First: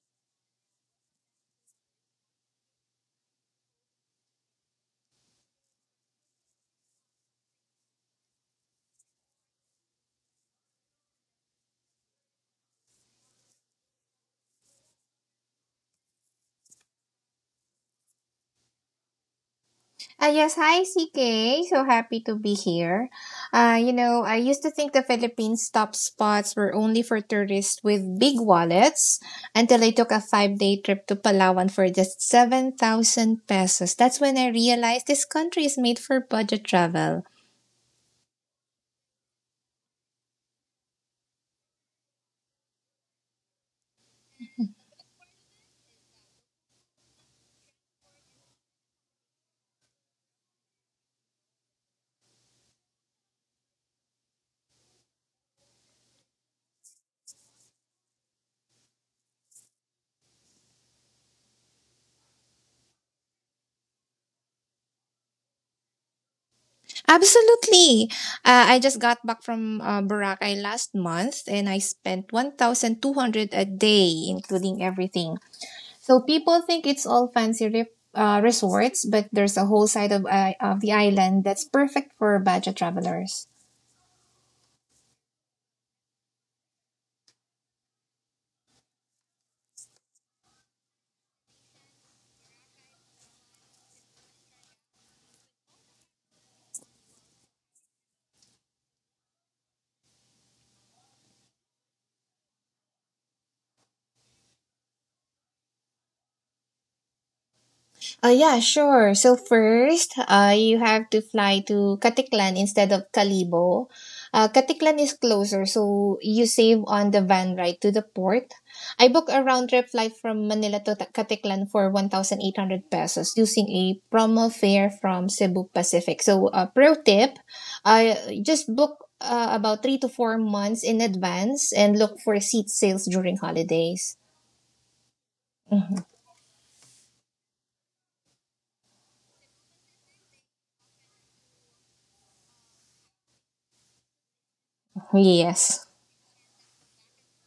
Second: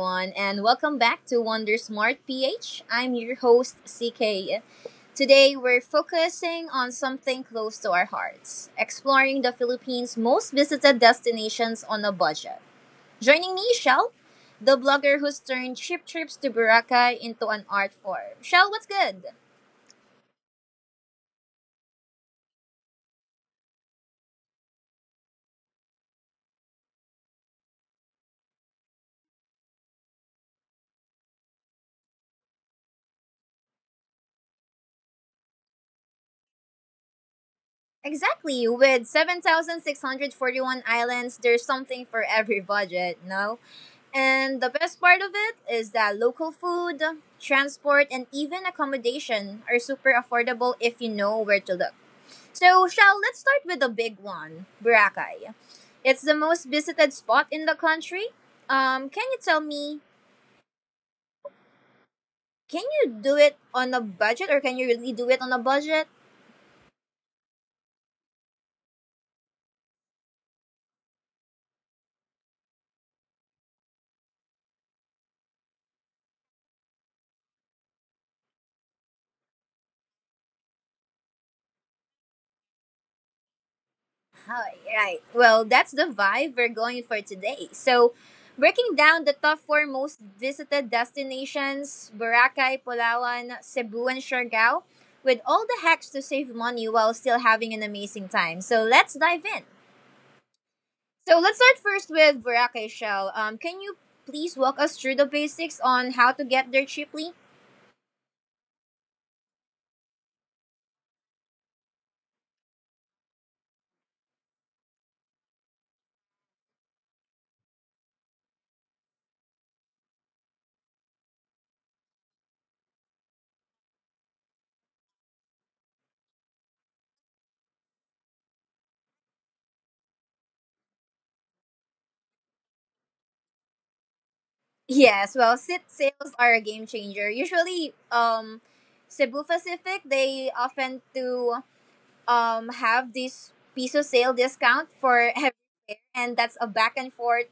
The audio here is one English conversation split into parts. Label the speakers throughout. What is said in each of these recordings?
Speaker 1: everyone, and welcome back to Wonder Smart PH. I'm your host, CK. Today we're focusing on something close to our hearts exploring the Philippines' most visited destinations on a budget. Joining me, Shell, the blogger who's turned cheap trips to Boracay into an art form. Shell, what's good?
Speaker 2: Yes, hi CK. So happy to be here. I used to think the Philippines' top spots were only for tourists with big wallets until I took a 5-day trip to Palawan for just 7,000 pesos. That's when I realized this country is made for budget travel.
Speaker 1: Exactly. With 7,641 islands, there's something for every budget, no? And the best part of it is that local food, transport, and even accommodation are super affordable if you know where to look. So, shall let's start with the big one, Boracay. It's the most visited spot in the country. Can you tell me, can you do it on a budget or can you really do it on a budget?
Speaker 2: Absolutely. I just got back from Boracay last month and I spent 1,200 a day, including everything. So people think it's all fancy resorts, but there's a whole side of the island that's perfect for budget travelers.
Speaker 1: Oh, right. Well, that's the vibe we're going for today. So, breaking down the top four most visited destinations Boracay, Palawan, Cebu, and Siargao with all the hacks to save money while still having an amazing time. So, let's dive in. So, let's start first with Boracay Shell. Can you please walk us through the basics on how to get there cheaply?
Speaker 2: Yeah, sure. So first, you have to fly to Katiklan instead of Kalibo. Katiklan is closer, so you save on the van ride to the port. I booked a round trip flight from Manila to Katiklan for 1,800 pesos using a promo fare from Cebu Pacific. So, pro tip, I just book about 3 to 4 months in advance and look for seat sales during holidays.
Speaker 1: Yes, well, sit
Speaker 2: Mhm.
Speaker 1: sales are a game changer. Usually, Cebu Pacific, they often do have this piso sale discount for every
Speaker 2: Yes.
Speaker 1: fare, and that's a back and forth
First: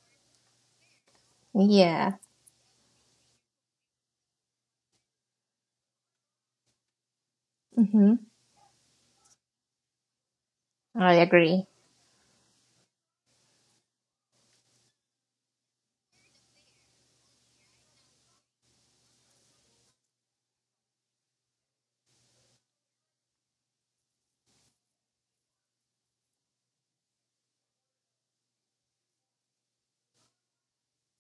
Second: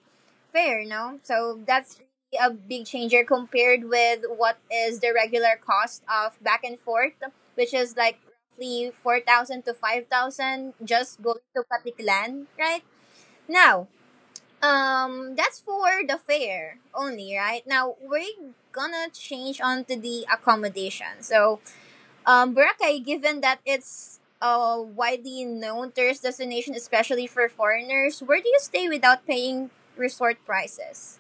Speaker 1: fare, no? So that's
Speaker 2: Yeah.
Speaker 1: really a big changer compared with what is the regular cost of back and forth, which is
Speaker 2: Mm-hmm.
Speaker 1: like roughly 4,000 to 5,000
Speaker 2: I
Speaker 1: just going to
Speaker 2: agree.
Speaker 1: Patiklan, right? Now, that's for the fare only, right? Now we're gonna change on to the accommodation. So, Boracay, given that it's a widely known tourist destination, especially for foreigners, where do you stay without paying resort prices?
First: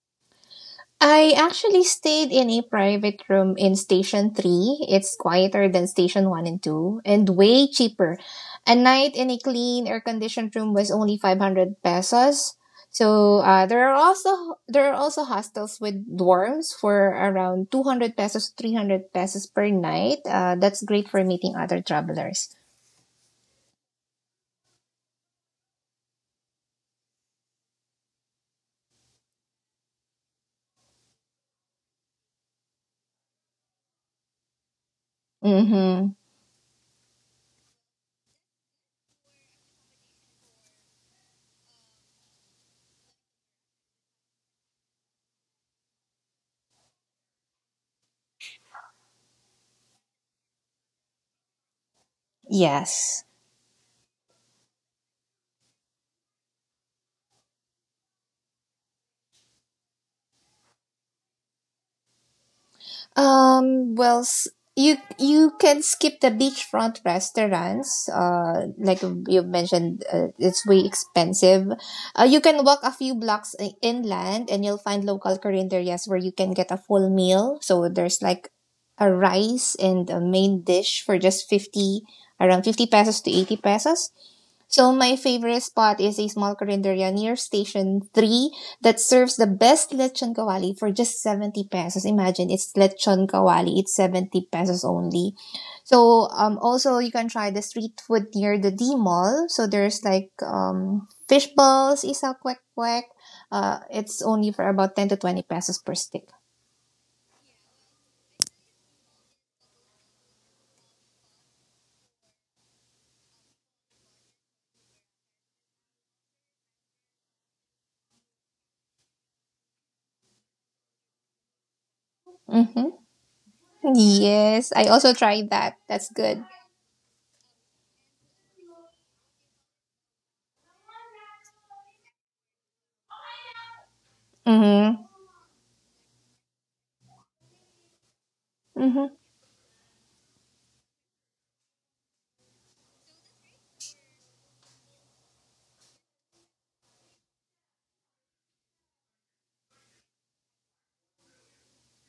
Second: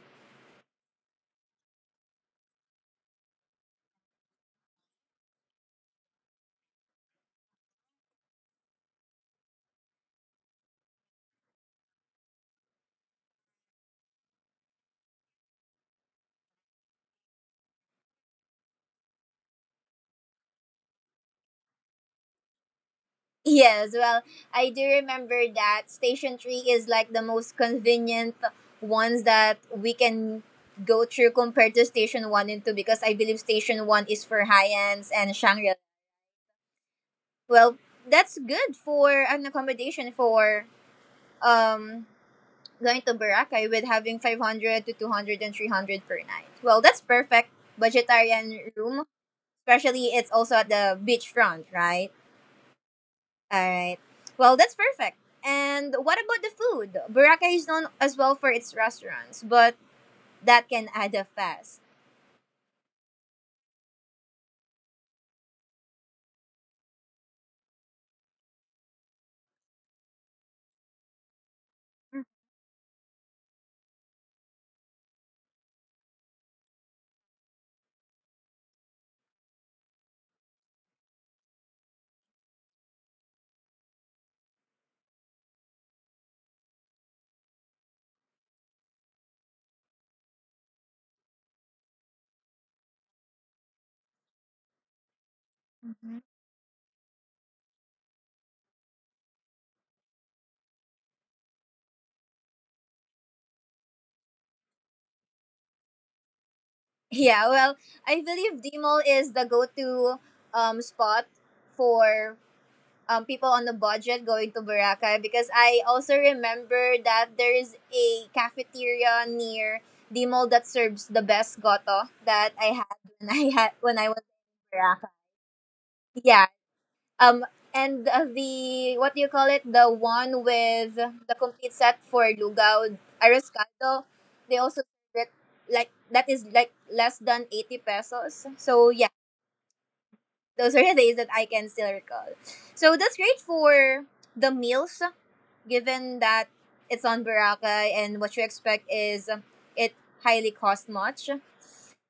Speaker 2: I actually stayed in a private room in Station 3. It's quieter than Station 1 and 2 and way cheaper. A night in a clean air conditioned room was only 500 pesos. So there are also hostels with dorms for around 200 pesos 300 pesos per night. That's great for meeting other travelers.
Speaker 1: Yes, well, I do remember that Station 3 is like the most convenient ones that we can go through compared to Station 1 and 2 because I believe Station 1 is for high-ends and Shangri-La.
Speaker 2: Mhm.
Speaker 1: Well, that's good for an accommodation for um going to Boracay with having 500 to 200 and 300 per night. Well, that's perfect budgetarian room, especially it's also at the beachfront, right?
Speaker 2: Yes.
Speaker 1: All right. Well, that's perfect. And what about the food? Boracay is known as well for its restaurants, but that can add up fast.
Speaker 2: Well, you can skip the beachfront restaurants. Like you mentioned, it's way expensive. You can walk a few blocks inland, and you'll find local carinderias where you can get a full meal. So there's like a rice and a main dish for just 50, around 50 pesos to 80 pesos. So my favorite spot is a small carinderia near Station 3 that serves the best lechon kawali for just 70 pesos. Imagine, it's lechon kawali. It's 70 pesos only. So also you can try the street food near the D Mall. So there's like fish balls, isa kwek kwek. It's only for about 10 to 20 pesos per stick.
Speaker 1: Yeah, well, I believe Dimol is the go-to spot for people on the budget going to Boracay because I also remember that there is a cafeteria near the mall that serves the best goto that I had
Speaker 2: Mm-hmm.
Speaker 1: when I was
Speaker 2: Yes,
Speaker 1: in
Speaker 2: I
Speaker 1: Boracay.
Speaker 2: also tried that. That's good.
Speaker 1: Yeah. Um and the what do you call it? The one with the complete set for Lugao Ariscaldo, they also
Speaker 2: Mm-hmm.
Speaker 1: serve it like that is like less than 80 pesos. So yeah,
Speaker 2: Mm-hmm.
Speaker 1: those are the days that I can still recall. So that's great for the meals, given that it's on Boracay and what you expect is it highly cost much.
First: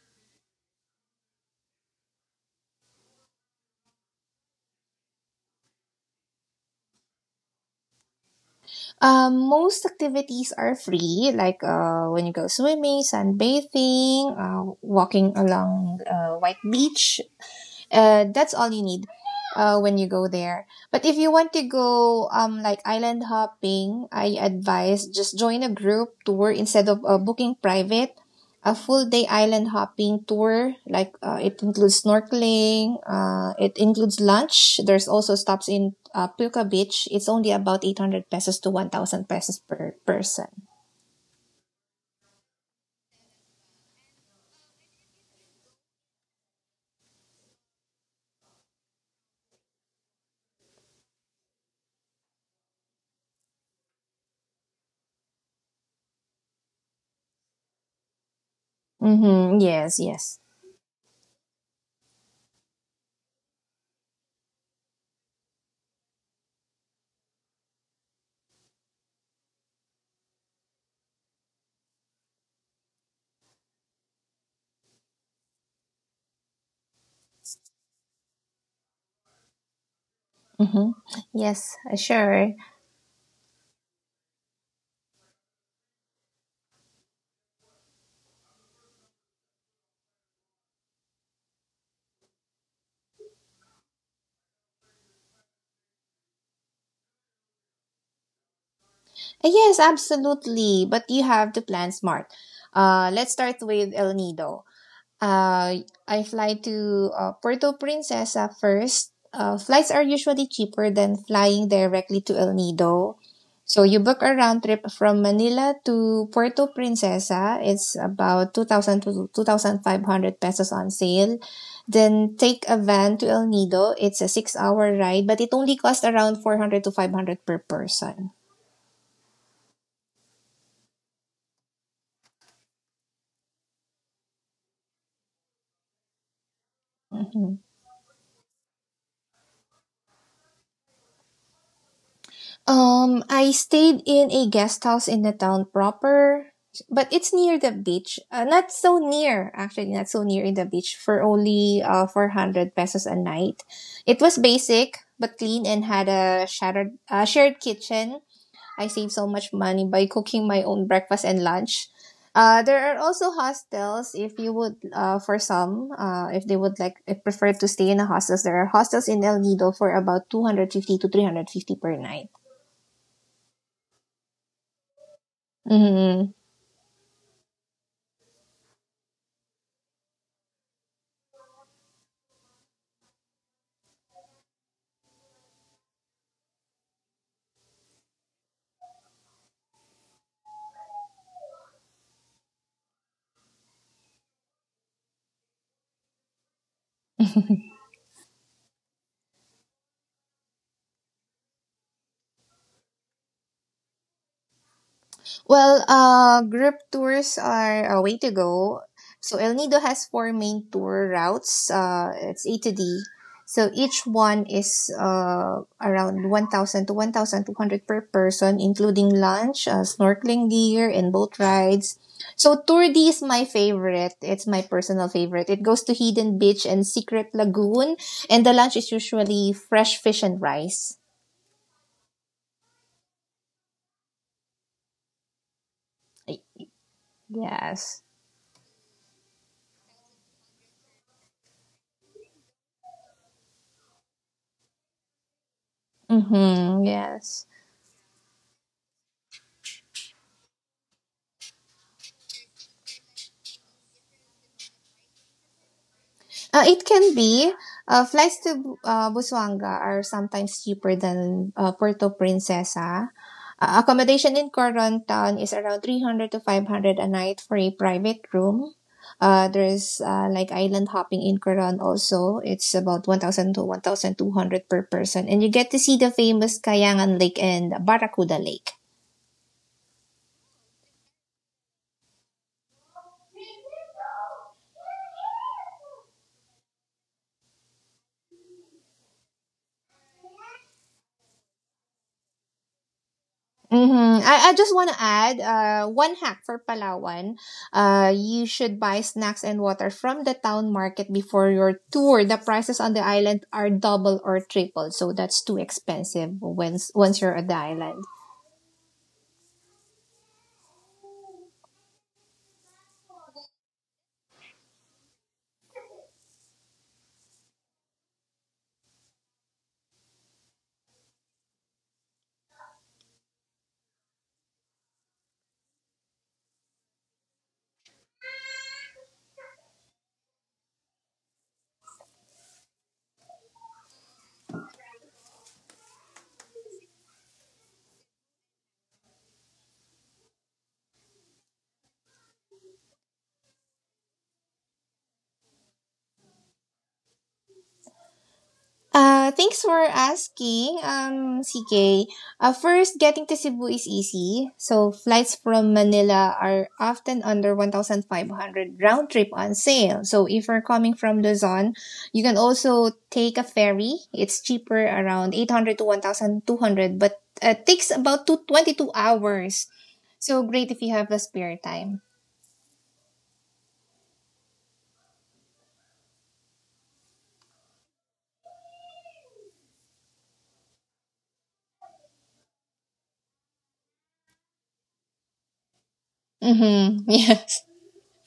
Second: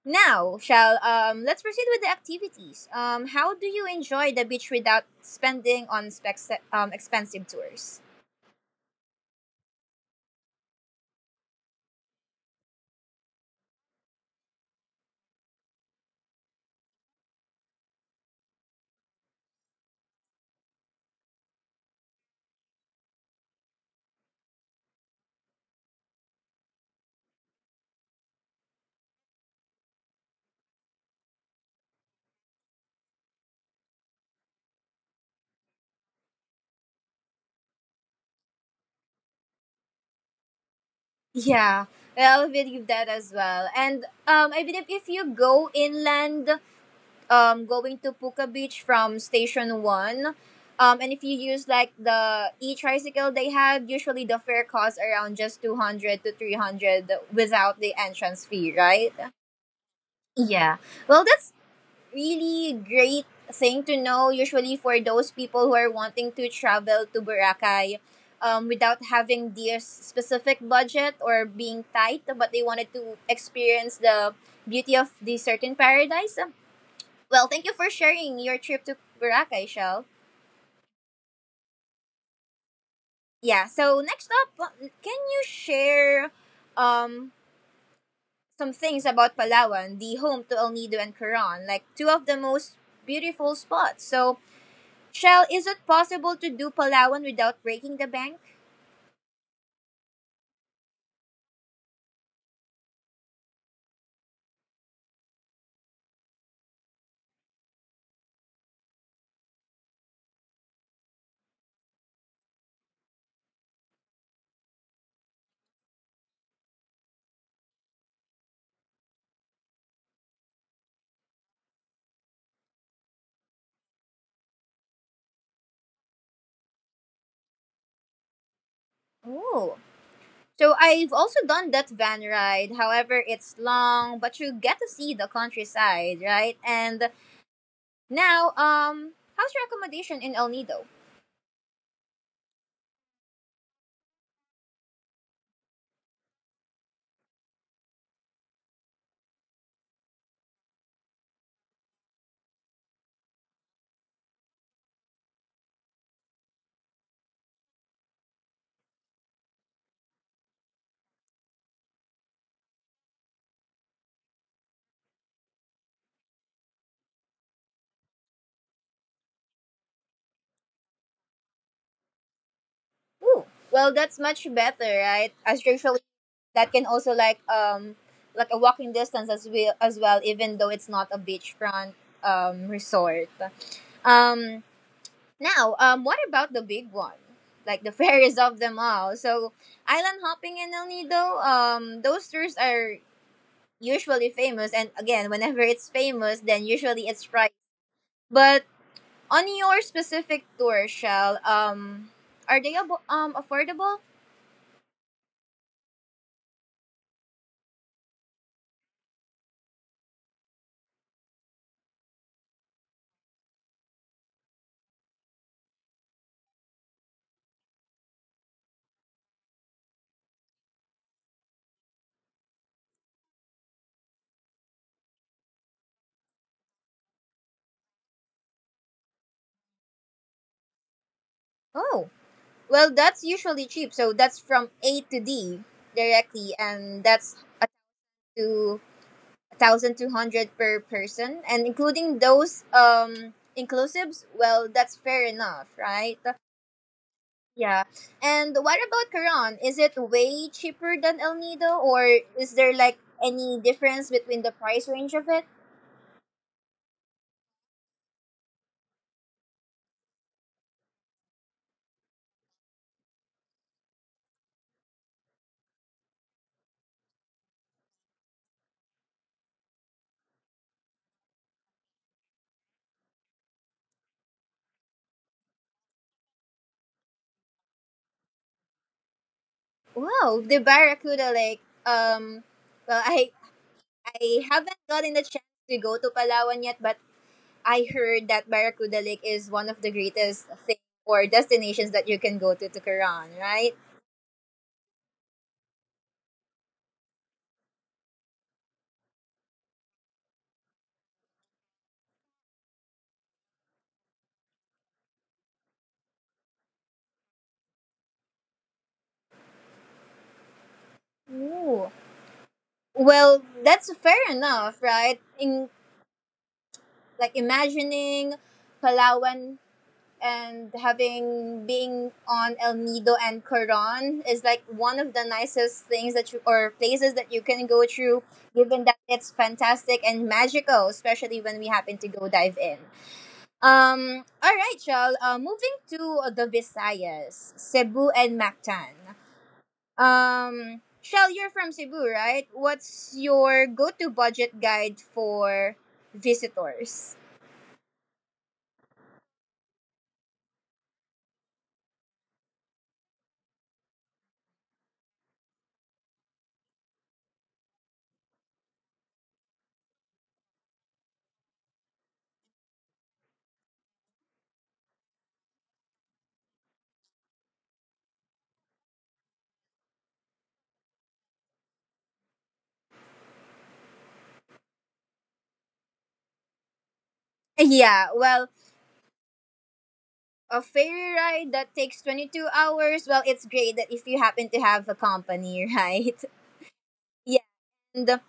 Speaker 1: Now, shall let's proceed with the activities. How do you enjoy the beach without spending on expensive tours?
Speaker 2: Most activities are free, like when you go swimming, sunbathing, walking along white beach, that's all you need when you go there. But if you want to go like island hopping, I advise just join a group tour instead of booking private. A full day island hopping tour, like it includes snorkeling, it includes lunch. There's also stops in Pulka Beach. It's only about 800 pesos to 1,000 pesos per person.
Speaker 1: Yeah, well, I believe that as well. And I believe if you go inland, going to Puka Beach from Station 1. And if you use like the e tricycle they have, usually the fare costs around just 200 to 300 without the entrance fee, right?
Speaker 2: Mm-hmm. Yes, yes.
Speaker 1: Yeah. Well, that's really great thing to know. Usually for those people who are wanting to travel to Boracay, without having this specific budget or being tight, but they wanted to experience the beauty of the certain paradise. Well, thank you for sharing your trip to Boracay, Shell.
Speaker 2: Mm-hmm. Yes, sure.
Speaker 1: Yeah, so next up, can you share um, some things about Palawan, the home to El Nido and Coron, like two of the most beautiful spots? So, Shell, is it possible to do Palawan without breaking the bank?
Speaker 2: Yes, absolutely. But you have to plan smart. Let's start with El Nido. I fly to Puerto Princesa first. Flights are usually cheaper than flying directly to El Nido. So you book a round trip from Manila to Puerto Princesa. It's about 2,000 to 2,500 pesos on sale. Then take a van to El Nido. It's a 6-hour ride, but it only costs around 400 to 500 per person.
Speaker 1: Oh. So I've also done that van ride. However, it's long, but you get to see the countryside, right? And
Speaker 2: Mhm.
Speaker 1: now, how's your accommodation in El Nido?
Speaker 2: I stayed in a guest house in the town proper, but it's near the beach. Not so near, actually, not so near in the beach for only 400 pesos a night. It was basic, but clean and had a shared kitchen. I saved so much money by cooking my own breakfast and lunch. There are also hostels if you would, for some, if they would like, if prefer to stay in a hostels. There are hostels in El Nido for about 250 to 350 per night.
Speaker 1: Ooh, well, that's much better, right? As usually,
Speaker 2: Hmm.
Speaker 1: that can also like a walking distance as well, even though it's not a beachfront resort. Um, Now, what about the big one? Like the fairest of them all. So, island hopping in El Nido. Those tours are usually famous, and again, whenever it's famous, then usually it's priced. But on your specific tour, Shell, are they affordable?
Speaker 2: Well, group tours are a way to go. So El Nido has four main tour routes. It's A to D. So each one is around 1,000 to 1,200 per person, including lunch, snorkeling gear, and boat rides. So Tour D is my favorite. It's my personal favorite. It goes to Hidden Beach and Secret Lagoon, and the lunch is usually fresh fish and rice.
Speaker 1: Oh, well, that's usually cheap. So that's from A to D directly, and that's up
Speaker 2: Yes.
Speaker 1: to 1,200 per person, and including those inclusives. Well, that's fair enough, right?
Speaker 2: Mm-hmm. Yes.
Speaker 1: Yeah. And what about Quran? Is it way cheaper than El Nido, or is there like any difference between the price range of it?
Speaker 2: It can be. Flights to Busuanga are sometimes cheaper than Puerto Princesa. Accommodation in Coron Town is around 300 to 500 a night for a private room. There's like island hopping in Coron also. It's about 1,000 to 1,200 per person. And you get to see the famous Kayangan Lake and Barracuda Lake.
Speaker 1: Wow, the Barracuda Lake. Well, I haven't gotten the chance to go to Palawan yet, but I heard that Barracuda Lake is one of the greatest thing or destinations that you can go to Quran, right?
Speaker 2: Hmm. I just want to add one hack for Palawan. You should buy snacks and water from the town market before your tour. The prices on the island are double or triple, so that's too expensive once you're on the island.
Speaker 1: Ooh. Well, that's fair enough, right? In like imagining Palawan and having being on El Nido and Quran is like one of the nicest things that you or places that you can go through given that it's fantastic and magical, especially when we happen to go dive in. All right, y'all. Moving to the Visayas, Cebu and Mactan. Shell, you're from Cebu, right? What's your go-to budget guide for visitors?
Speaker 2: Thanks for asking, CK. First, getting to Cebu is easy. So, flights from Manila are often under 1,500 round trip on sale. So, if you're coming from Luzon, you can also take a ferry. It's cheaper around 800 to 1,200, but takes about two 22 hours. So, great if you have the spare time.
Speaker 1: Yeah, well, a ferry ride that takes 22 hours, well, it's great that if you happen to have a company, right?
Speaker 2: Mm-hmm.
Speaker 1: Yeah,
Speaker 2: Yes.
Speaker 1: and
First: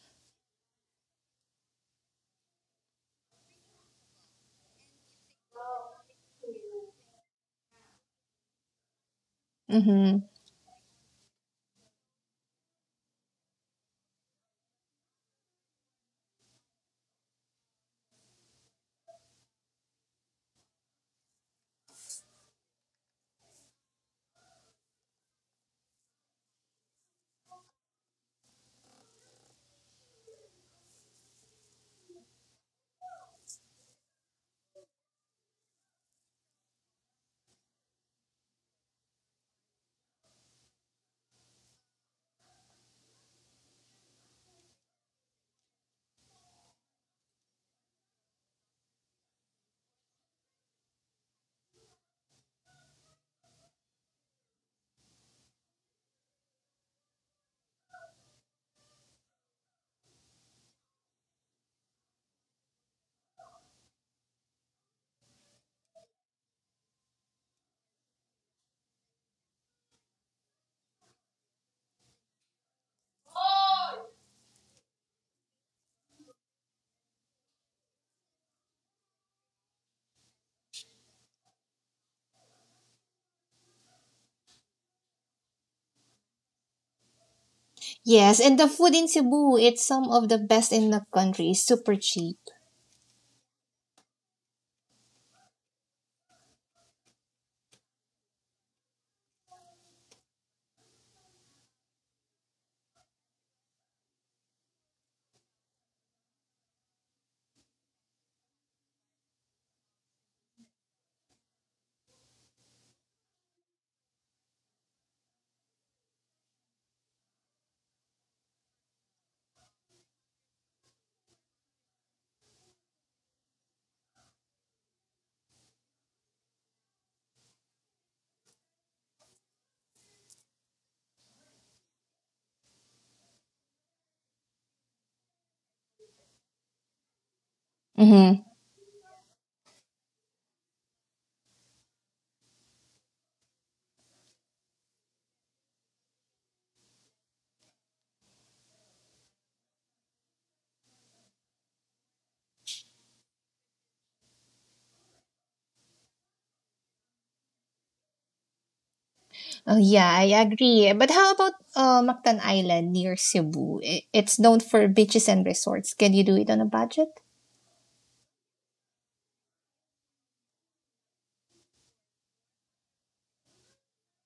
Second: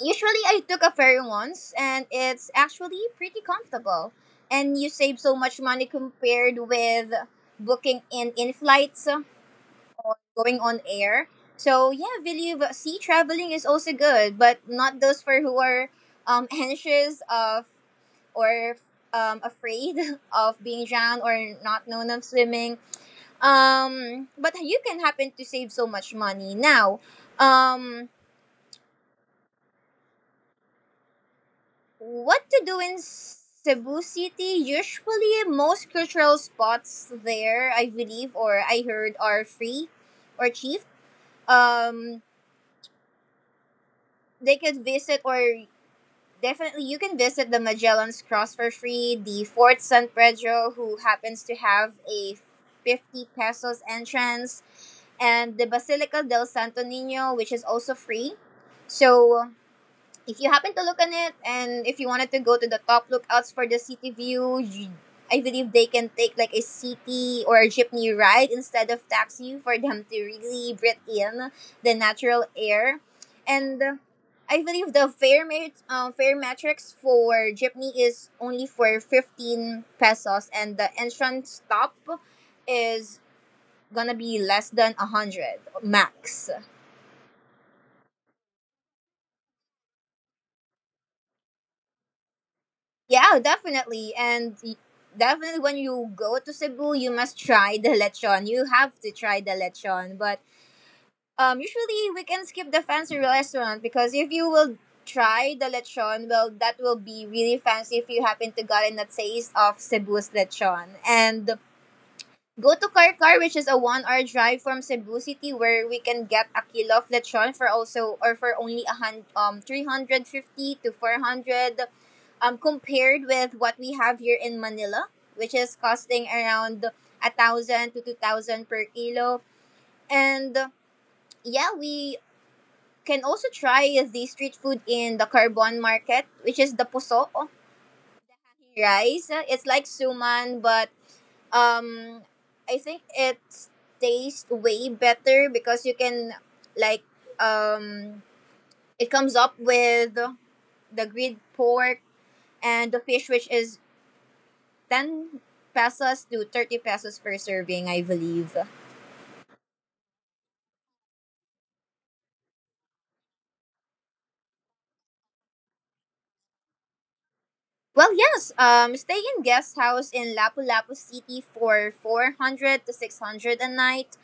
Speaker 1: usually, I took a ferry once, and it's actually pretty comfortable. And you save so much money compared with booking in flights,
Speaker 2: Mm-hmm.
Speaker 1: going on air. So yeah, believe sea traveling is also good, but not those for who are anxious of or afraid of being drowned or not known of swimming. But you can happen to save so much money now. Um, what to do in Cebu City. Usually, most cultural spots there, I believe, or I heard, are free or cheap. Um, they could visit, or definitely you can visit the Magellan's Cross for free, the Fort San Pedro, who happens to have a 50 pesos entrance, and the Basilica del Santo Nino, which is also free. So, if you happen to look on it and if you wanted to go to the top lookouts for the city view, I believe they can take like a city or a jeepney ride instead of taxi for them to really breathe in the natural air, and I believe the fare metrics for jeepney is only for 15 pesos, and the entrance stop is gonna be less than 100 max.
Speaker 2: Yes, and the food in Cebu, it's some of the best in the country. Super cheap.
Speaker 1: Yeah, definitely. And definitely when you go to Cebu, you must try the lechon. You have to try the lechon. But usually we can skip the fancy restaurant because if you will try the lechon, well, that will be really fancy if you happen to gotten a taste of Cebu's lechon. And go to Karkar, which is a one-hour drive from Cebu City, where we can get a kilo of lechon for also or for only 350 to 400, compared with what we have here in Manila, which is costing around 1,000 to 2,000 per kilo. And yeah, we can also try the street food in the Carbon Market, which is the puso
Speaker 2: Mm-hmm.
Speaker 1: rice. It's like suman, but um I think it tastes way better because you can like um it comes up with the grilled pork and the fish, which is 10 pesos to 30 pesos per serving, I believe.
Speaker 2: Oh, yeah, I agree. But how about Mactan Island near Cebu? It's known for beaches and resorts. Can you do it on a budget?
Speaker 1: Well, yes. Stay in guest house in Lapu-Lapu City for 400 to 600 a night.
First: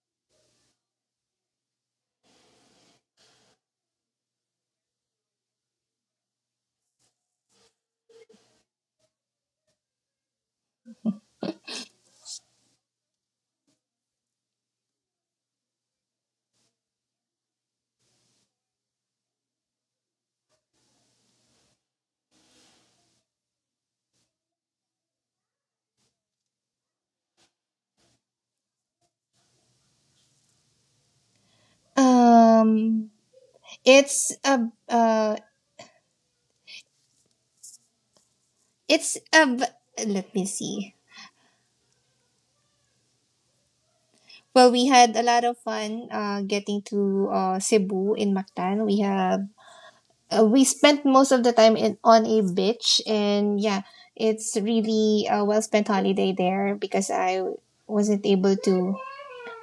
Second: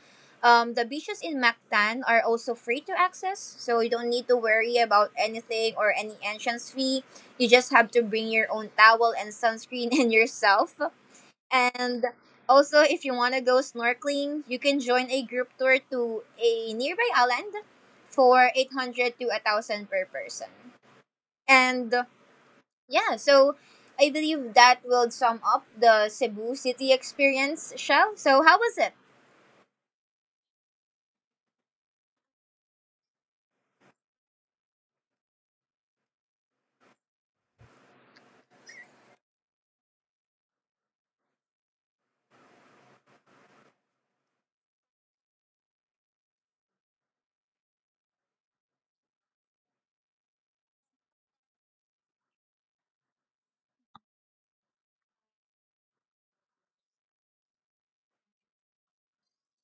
Speaker 1: The beaches in Mactan are also free to access, so you don't need to worry about anything or any entrance fee. You just have to bring your own towel and sunscreen and yourself. And also, if you want to go snorkeling, you can join a group tour to a nearby island for 800 to 1000 per person. And yeah, so I believe that will sum up the Cebu City experience, Shell. So how was it?
Speaker 2: Um, it's a, uh, it's a, b- Let me see. Well, we had a lot of fun getting to Cebu in Mactan. We spent most of the time on a beach and yeah, it's really a well spent holiday there because I wasn't able to,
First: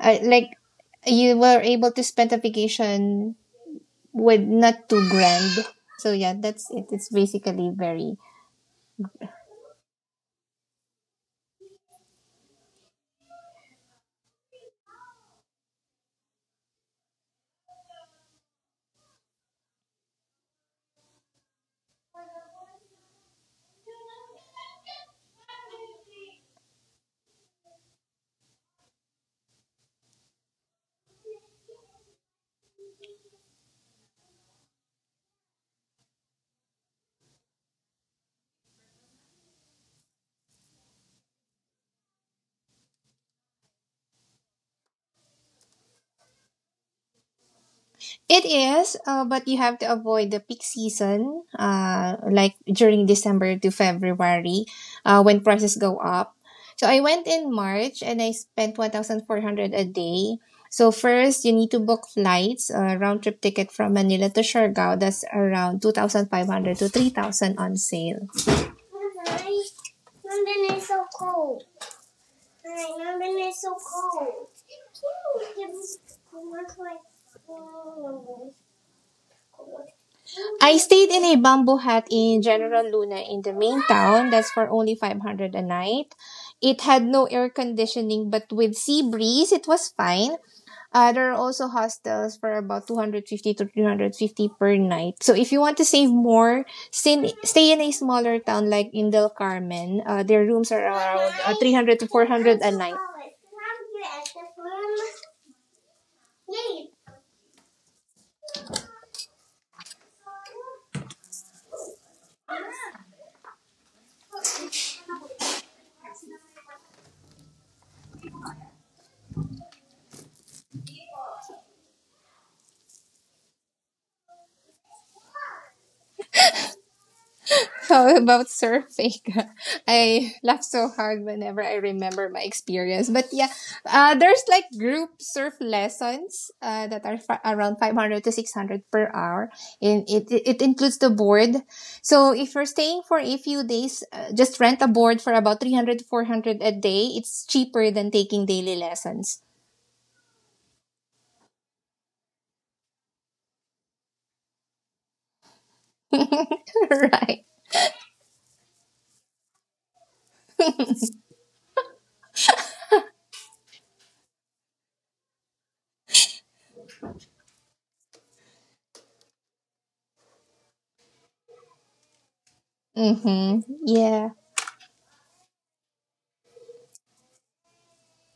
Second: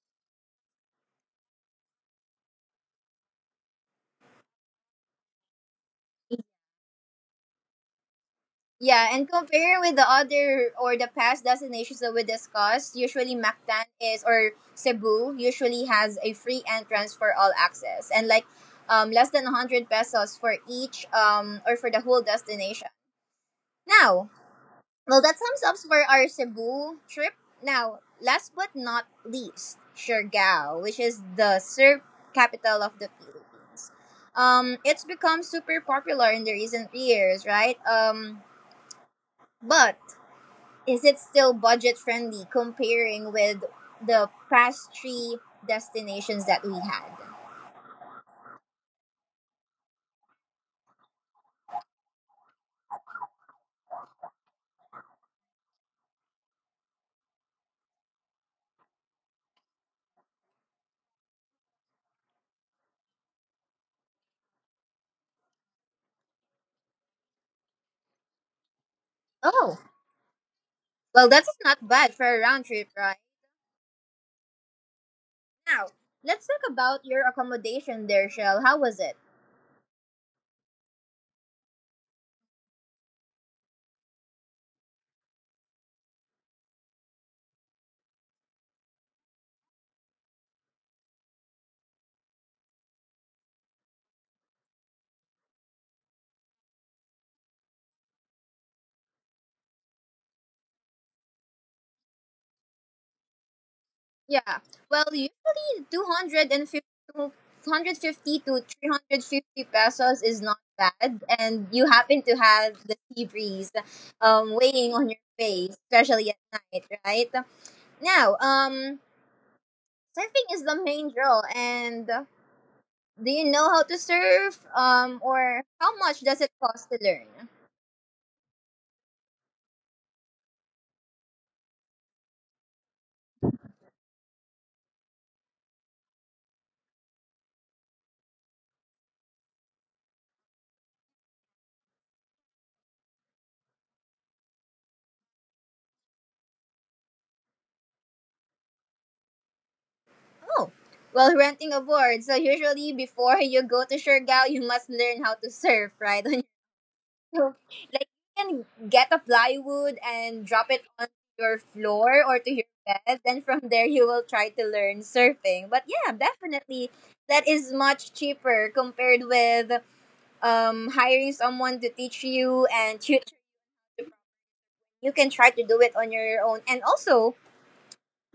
Speaker 2: I, like, you were able to spend a vacation with not too grand. So yeah, that's it. It's basically very.
Speaker 1: Yeah, and compare with the other or the past destinations that we discussed, usually Mactan is or Cebu usually has a free entrance for all access and like less than 100 pesos for each or for the whole destination. Now, well, that sums up for our Cebu trip. Now, last but not least, Siargao, which is the surf capital of the Philippines. It's become super popular in the recent years, right? But is it still budget friendly comparing with the past three destinations that we had?
Speaker 2: It is, but you have to avoid the peak season, like during December to February, when prices go up. So I went in March and I spent 1,400 a day. So first, you need to book flights, a round trip ticket from Manila to Siargao. That's around 2,500 to 3,000 on sale.
Speaker 1: Oh, well, that's not bad for a round trip, right? Now, let's talk about your accommodation there, Shell. How was it?
Speaker 2: I stayed in a bamboo hut in General Luna in the main town. That's for only 500 a night. It had no air conditioning, but with sea breeze, it was fine. There are also hostels for about 250 to 350 per night. So if you want to save more, stay in a smaller town like in Del Carmen. Their rooms are around 300 to 400 a night.
Speaker 1: Yeah. Well, usually 250, to 250 to 350 pesos is not bad. And you happen to have the sea breeze weighing on your face, especially at night, right? Now, surfing is the main draw. And do you know how to surf? Or how much does it cost to learn?
Speaker 2: How about surfing? I laugh so hard whenever I remember my experience. But yeah, there's like group surf lessons that are around 500 to 600 per hour. And it includes the board. So if you're staying for a few days, just rent a board for about 300 to 400 a day. It's cheaper than taking daily lessons.
Speaker 1: Oh, well, renting a board. So usually before you go to Surigao, you must learn how to surf, right?
Speaker 2: Right.
Speaker 1: So, like you can get a plywood and drop it on your floor or to your bed. Then from there you will try to learn surfing, but yeah, definitely that is much cheaper compared with hiring someone to teach you. And you,
Speaker 2: Mm-hmm. Yeah.
Speaker 1: you can try to do it on your own. And also,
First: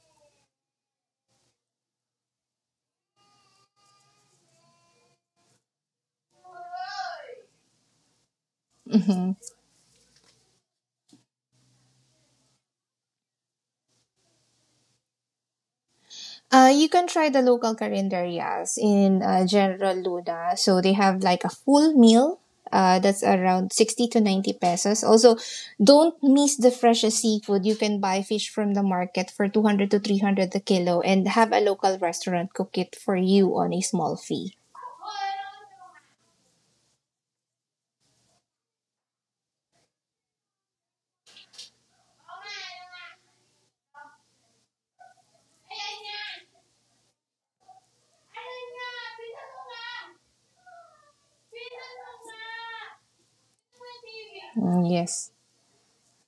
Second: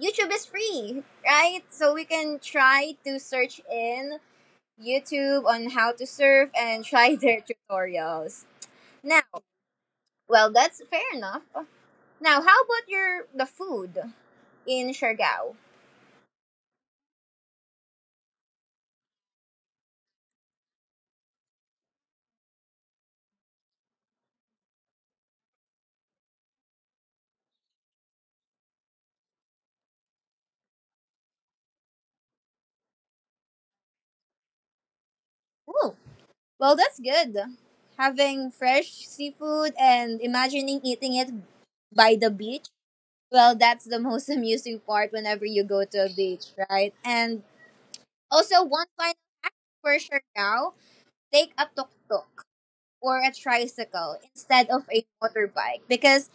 Speaker 1: YouTube is free, right? So we can try to search in YouTube on how to surf and try their tutorials. Now,
Speaker 2: Mm-hmm.
Speaker 1: well, that's fair enough. Now, how about your the food in Siargao?
Speaker 2: You can try the local carinderias in General Luna. So they have like a full meal. That's around 60 to 90 pesos. Also, don't miss the freshest seafood. You can buy fish from the market for 200 to 300 a kilo and have a local restaurant cook it for you on a small fee.
Speaker 1: Oh, well, that's good. Having fresh seafood and imagining eating it by the beach. Well, that's the most amusing part whenever you go to a beach, right? And also, one final hack for Siargao, take a tuk-tuk or a tricycle instead of
Speaker 2: Mm,
Speaker 1: a
Speaker 2: yes.
Speaker 1: motorbike because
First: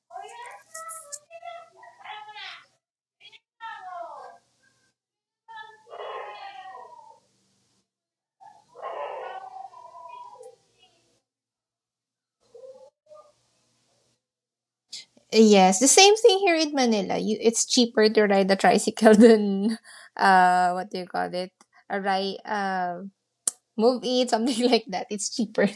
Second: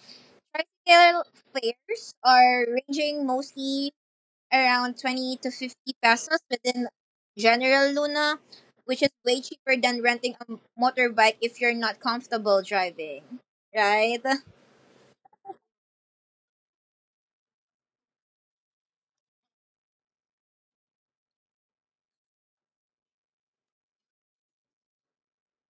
Speaker 1: tricycle fares are ranging mostly around 20 to 50 pesos within General Luna, which is way cheaper than renting a motorbike if you're not comfortable driving, right?
Speaker 2: Yes, the same thing here in Manila. It's cheaper to ride a tricycle than, what do you call it? A ride, move it, something like that. It's cheaper.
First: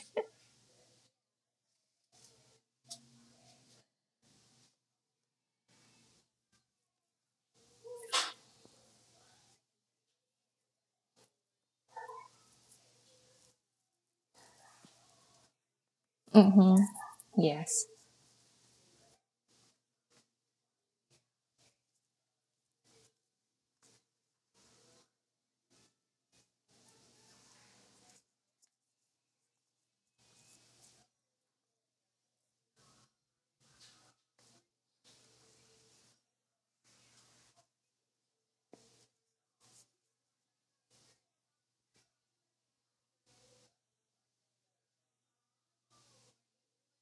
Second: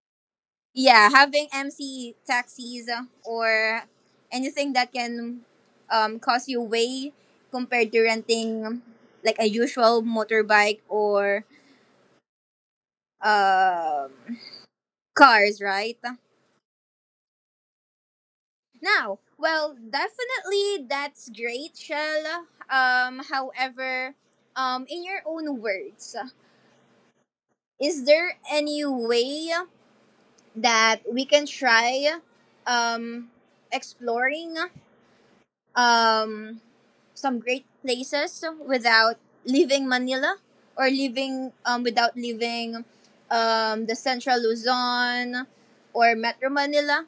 Speaker 1: Yeah, having MC taxis or anything that can cost you way compared to renting like a usual motorbike or um cars, right?
Speaker 2: Mm-hmm. Yes.
Speaker 1: Now, well, definitely that's great, Shell. However, in your own words, is there any way that we can try um, exploring um, some great places without leaving Manila or leaving without leaving the Central Luzon or Metro Manila?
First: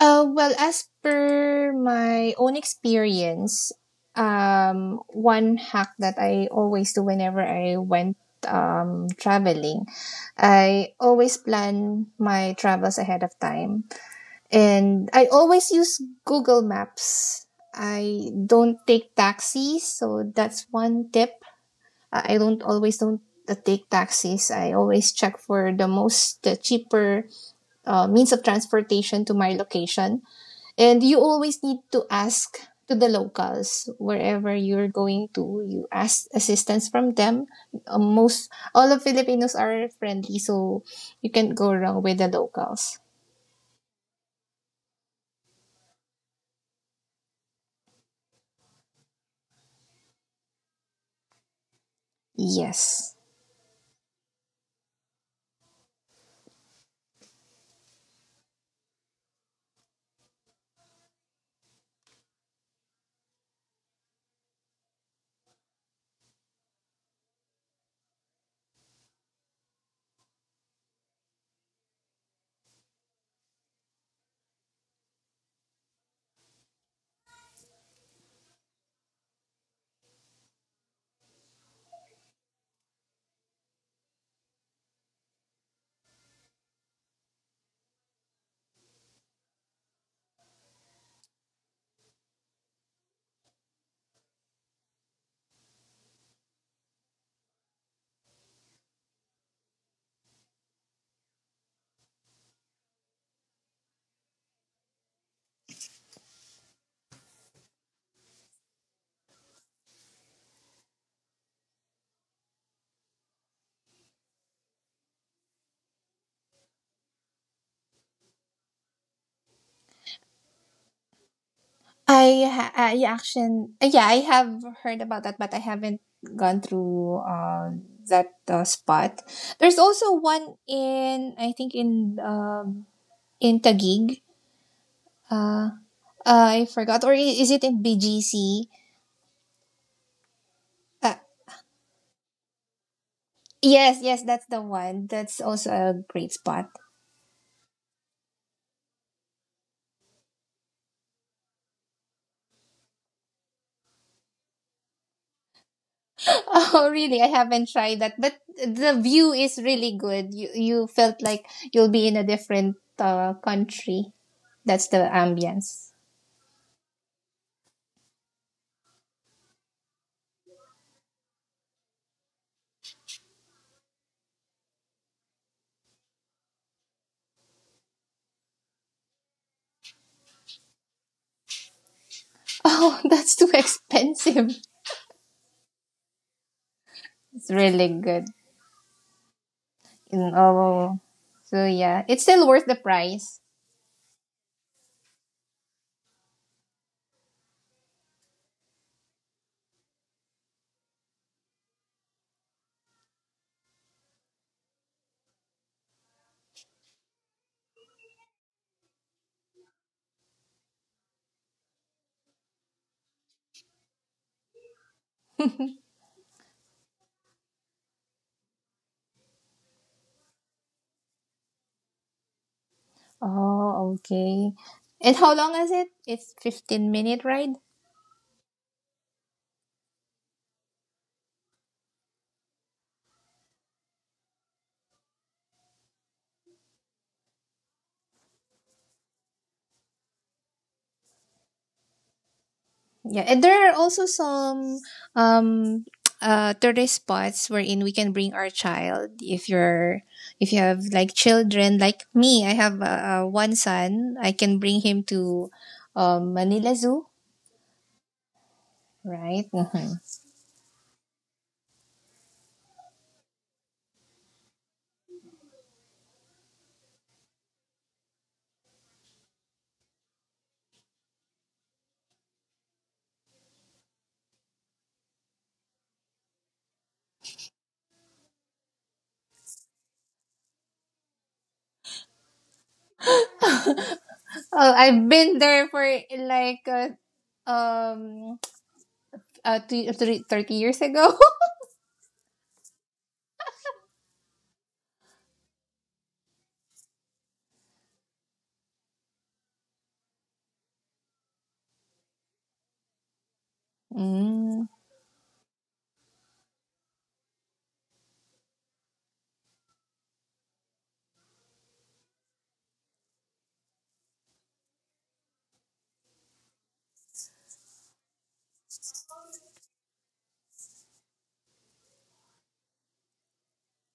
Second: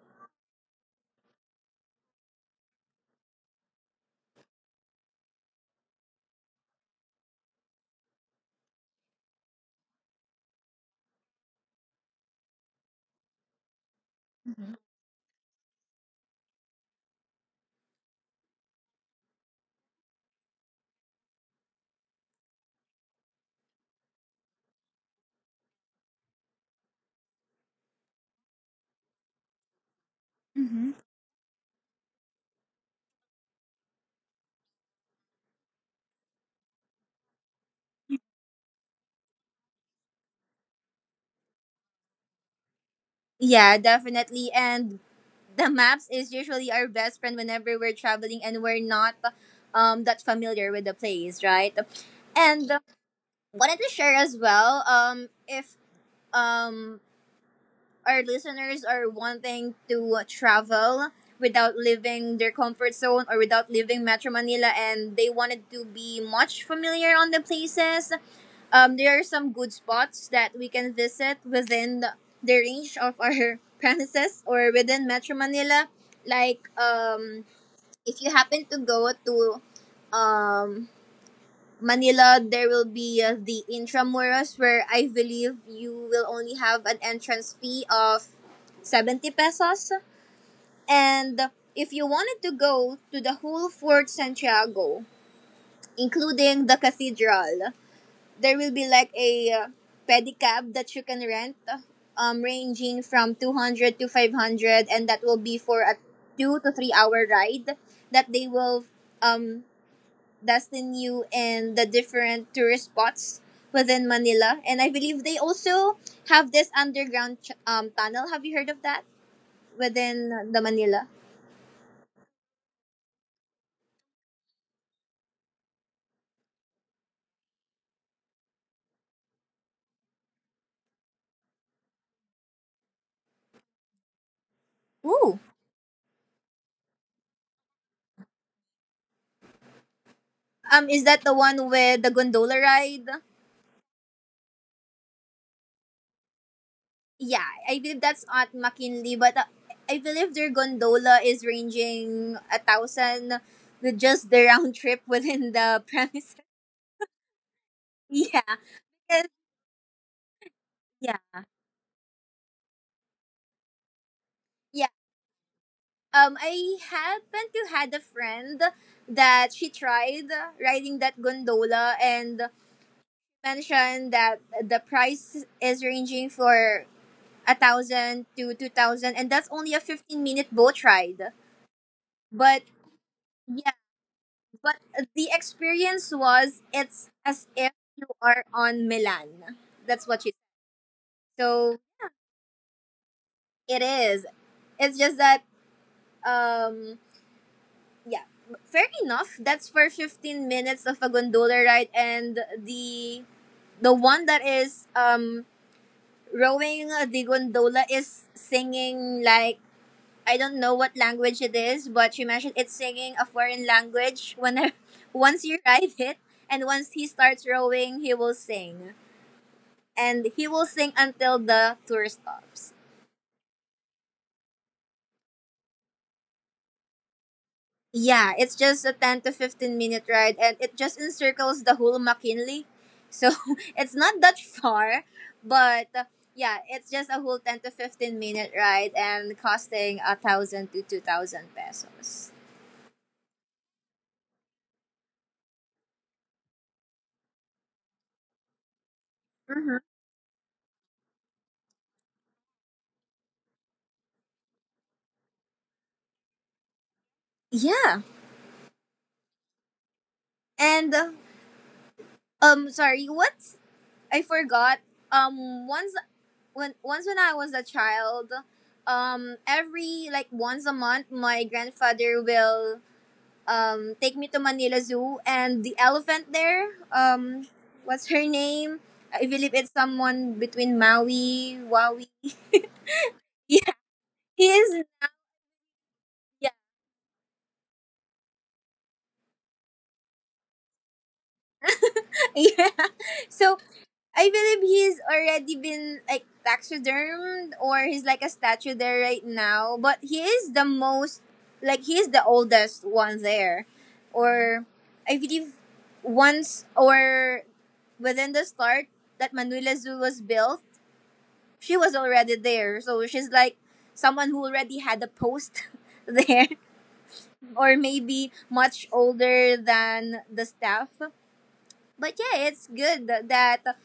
Speaker 2: Well, as per my own experience, one hack that I always do whenever I went traveling, I always plan my travels ahead of time. And I always use Google Maps. I don't take taxis. So that's one tip. I don't always don't take taxis. I always check for the cheaper means of transportation to my location.
Speaker 1: Hmm.
Speaker 2: And you always need to ask to the locals wherever you're going to. You ask assistance from them. Most all of Filipinos are friendly, so you can't go wrong with the locals.
Speaker 1: Yeah, definitely. And the maps is usually our best friend whenever we're traveling and we're not that familiar with the place, right? And
Speaker 2: Yes.
Speaker 1: wanted to share as well if um our listeners are wanting to travel without leaving their comfort zone or without leaving Metro Manila and they wanted to be much familiar on the places. There are some good spots that we can visit within the range of our premises or within Metro Manila. Like, if you happen to go to um, Manila, there will be the Intramuros, where I believe you will only have an entrance fee of 70 pesos. And if you wanted to go to the whole Fort Santiago, including the cathedral, there will be like a pedicab that you can rent ranging from 200 to 500, and that will be for a 2 to 3 hour ride that they will um destine you in the different tourist spots within Manila. And I believe they also have this underground tunnel. Have you heard of that within the Manila?
Speaker 2: I action, yeah, I have heard about that, but I haven't gone through that spot. There's also one in, I think, in Taguig.
Speaker 1: Ooh.
Speaker 2: Uh, I forgot, or is it in BGC?
Speaker 1: Is
Speaker 2: Uh,
Speaker 1: that the one with the gondola ride?
Speaker 2: Yes, yes, that's the one. That's also a great spot.
Speaker 1: Yeah, I believe that's at McKinley, but I believe their gondola is ranging 1,000 with just the round trip within the premises.
Speaker 2: Oh, really? I haven't tried that, but
Speaker 1: Yeah,
Speaker 2: the view
Speaker 1: 'cause-
Speaker 2: is really good. You felt
Speaker 1: yeah,
Speaker 2: like you'll be in a different country. That's
Speaker 1: yeah.
Speaker 2: the ambience.
Speaker 1: I happen to had a friend that she tried riding that gondola and mentioned that the price is ranging for 1,000 to 2,000, and that's only a 15 minute boat ride. But
Speaker 2: Oh, that's too expensive.
Speaker 1: But the experience was it's
Speaker 2: It's
Speaker 1: as if
Speaker 2: really
Speaker 1: you
Speaker 2: good.
Speaker 1: are on Milan. That's what
Speaker 2: Mm,
Speaker 1: she.
Speaker 2: oh, so
Speaker 1: So
Speaker 2: yeah, it's still worth the price.
Speaker 1: it is. It's just that um yeah, fair enough. That's for 15 minutes of a gondola ride, and the one that is rowing the gondola is singing like, I don't know what language it is, but she mentioned it's singing a foreign language when once you ride it, and once he starts rowing, he will sing. And he will sing until the tour stops.
Speaker 2: Oh, okay. And how long is it? It's 15-minute ride.
Speaker 1: Yeah, it's just a 10 to 15 minute ride and it just encircles the whole McKinley. So it's not that far, but yeah, it's just a whole 10 to 15 minute ride and costing 1,000 to 2,000 pesos.
Speaker 2: Yeah, and there are also some um tourist spots wherein we can bring our child if
Speaker 1: Mm-hmm.
Speaker 2: you're if you have like children like me, I have one son, I can bring him to Manila Zoo,
Speaker 1: Yeah.
Speaker 2: right? Hmm.
Speaker 1: And sorry, what I forgot. um once once when I was a child, every like once a month my grandfather will take me to Manila Zoo, and the elephant there, what's her name? I believe it's someone between Maui, Wawi. Yeah, he
Speaker 2: Oh,
Speaker 1: is.
Speaker 2: I've been there for
Speaker 1: Yeah,
Speaker 2: like um two, three, 30 years ago.
Speaker 1: yeah. So I believe he's already been like taxidermed, or he's like a statue there right now. But he is the most, like he is the oldest one there,
Speaker 2: Mm,
Speaker 1: or I believe once or within the start that Manila Zoo was built, she was already there. So she's like someone who already had a post there, or maybe much older than the staff. But yeah, it's good that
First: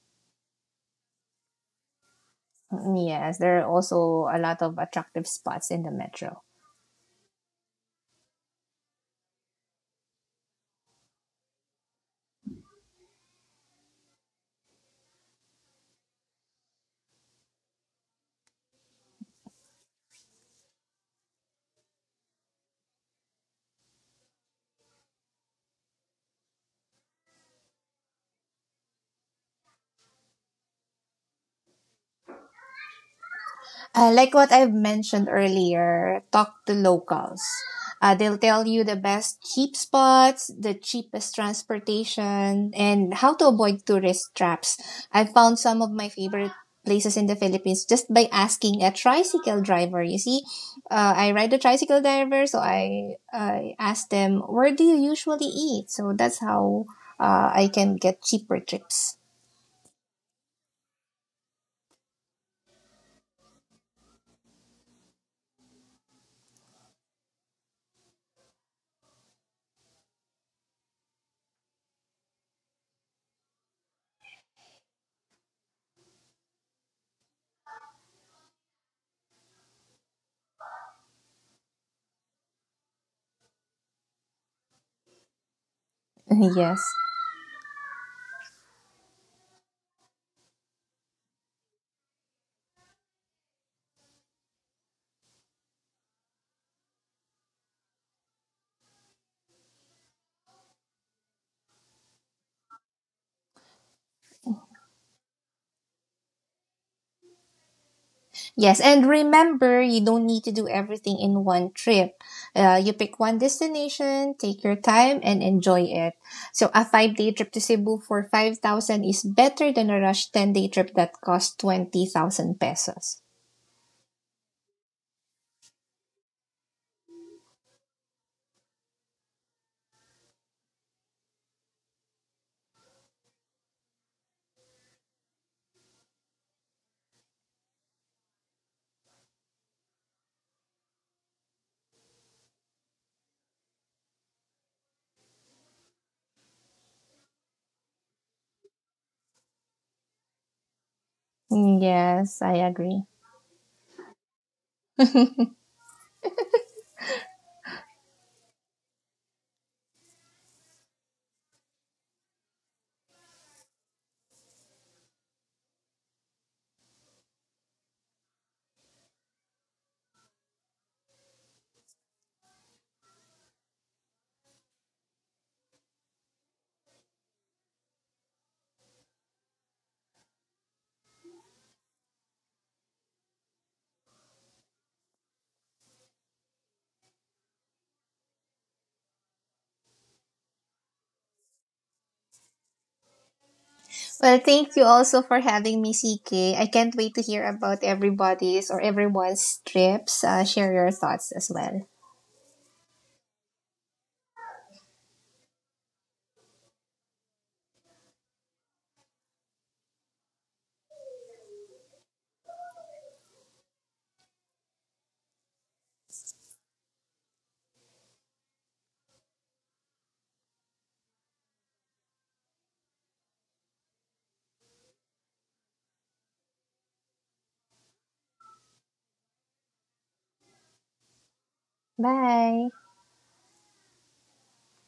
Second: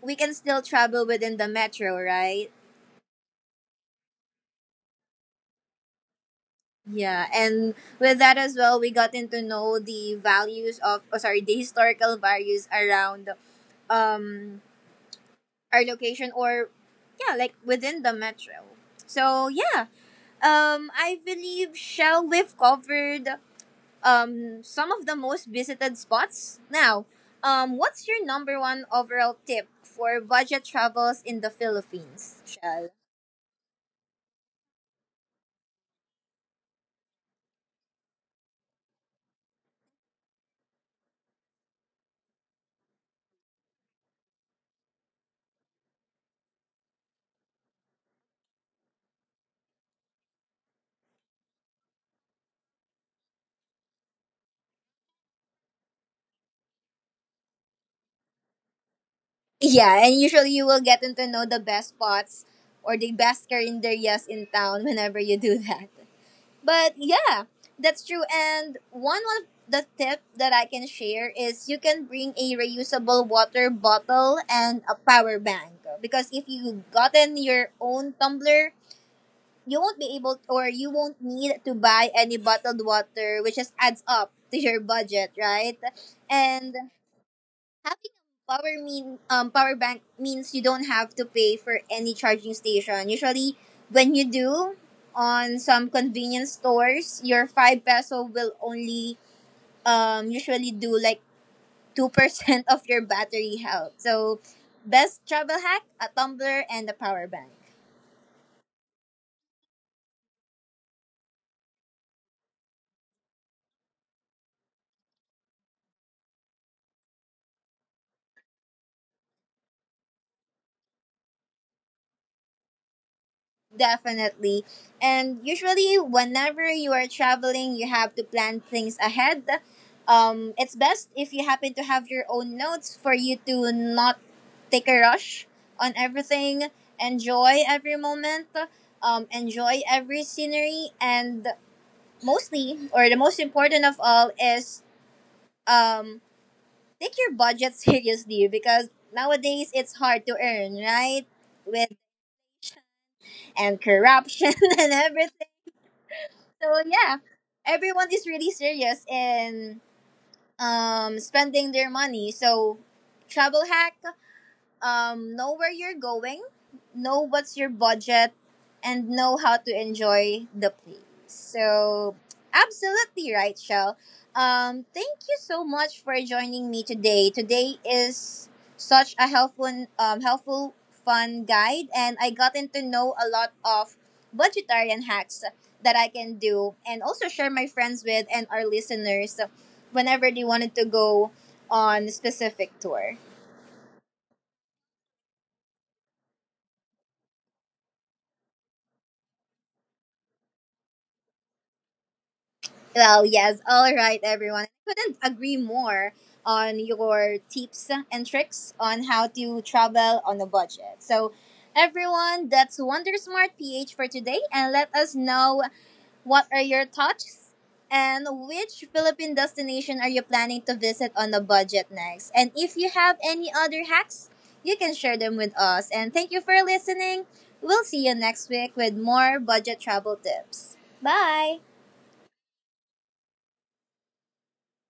Speaker 1: we can still travel within the metro, right?
Speaker 2: yes, there are also a lot of attractive spots in the metro.
Speaker 1: Yeah, and with that as well, we gotten to know the values of, oh, sorry, the historical values around um our location, or yeah, like within the metro. So yeah, I believe shall we've covered some of the most visited spots. Now, what's your number one overall tip for budget travels in the Philippines, Shell?
Speaker 2: Like what I've mentioned earlier, talk to locals. They'll tell you the best cheap spots, the cheapest transportation, and how to avoid tourist traps. I found some of my favorite places in the Philippines just by asking a tricycle driver. You see, I ride a tricycle driver, so I asked them, where do you usually eat? So that's how I can get cheaper trips.
Speaker 1: Yeah, and usually you will get to know the best spots or the best carinderias in town whenever you do that. But yeah, that's true. And one of the tip that I can share is you can bring a reusable water bottle and a power bank, because if you gotten your own tumbler, you won't be able or you won't need to buy any bottled water, which just adds up to your budget, right?
Speaker 2: Yes.
Speaker 1: And having a power bank means you don't have to pay for any charging station. Usually when you do on some convenience stores, your 5 peso will only usually do like 2% of your battery health. So best travel hack, a tumbler and a power bank.
Speaker 2: Yes, and remember, you don't need to do everything in one trip. You pick one destination, take your time, and enjoy it. So a five-day trip to Cebu for 5,000 is better than a rush 10-day trip that costs 20,000 pesos.
Speaker 1: Definitely. And usually, whenever you are traveling, you have to plan things ahead. It's best if you happen to have your own notes for you to not take a rush on everything. Enjoy every moment, enjoy every scenery, and mostly, or the most important of all, is um, take your budget seriously, because nowadays it's hard to earn, right? With
Speaker 2: Yes, I agree.
Speaker 1: and corruption and everything. So yeah, everyone is really serious in spending their money. So travel hack, know where you're going, know what's your budget, and know how to enjoy the place. So, absolutely right, Shell. Thank you so much for joining me today. Today is such a helpful, fun guide, and I gotten to know a lot of budgetarian hacks that I can do and also share my friends with and our listeners whenever they wanted to go on a specific tour.
Speaker 2: Well, thank you also for having me, CK. I can't wait to hear about everybody's or everyone's trips. Share your thoughts as well.
Speaker 1: Well, yes. All right, everyone. I couldn't agree more on your tips and tricks on how to travel on a budget. So, everyone, that's Wonder Smart PH for today. And let us know what are your thoughts and which Philippine destination are you planning to visit on a budget next. And if you have any other hacks, you can share them with us. And thank you for listening. We'll see you next week with more budget travel tips. Bye.
Speaker 2: Bye.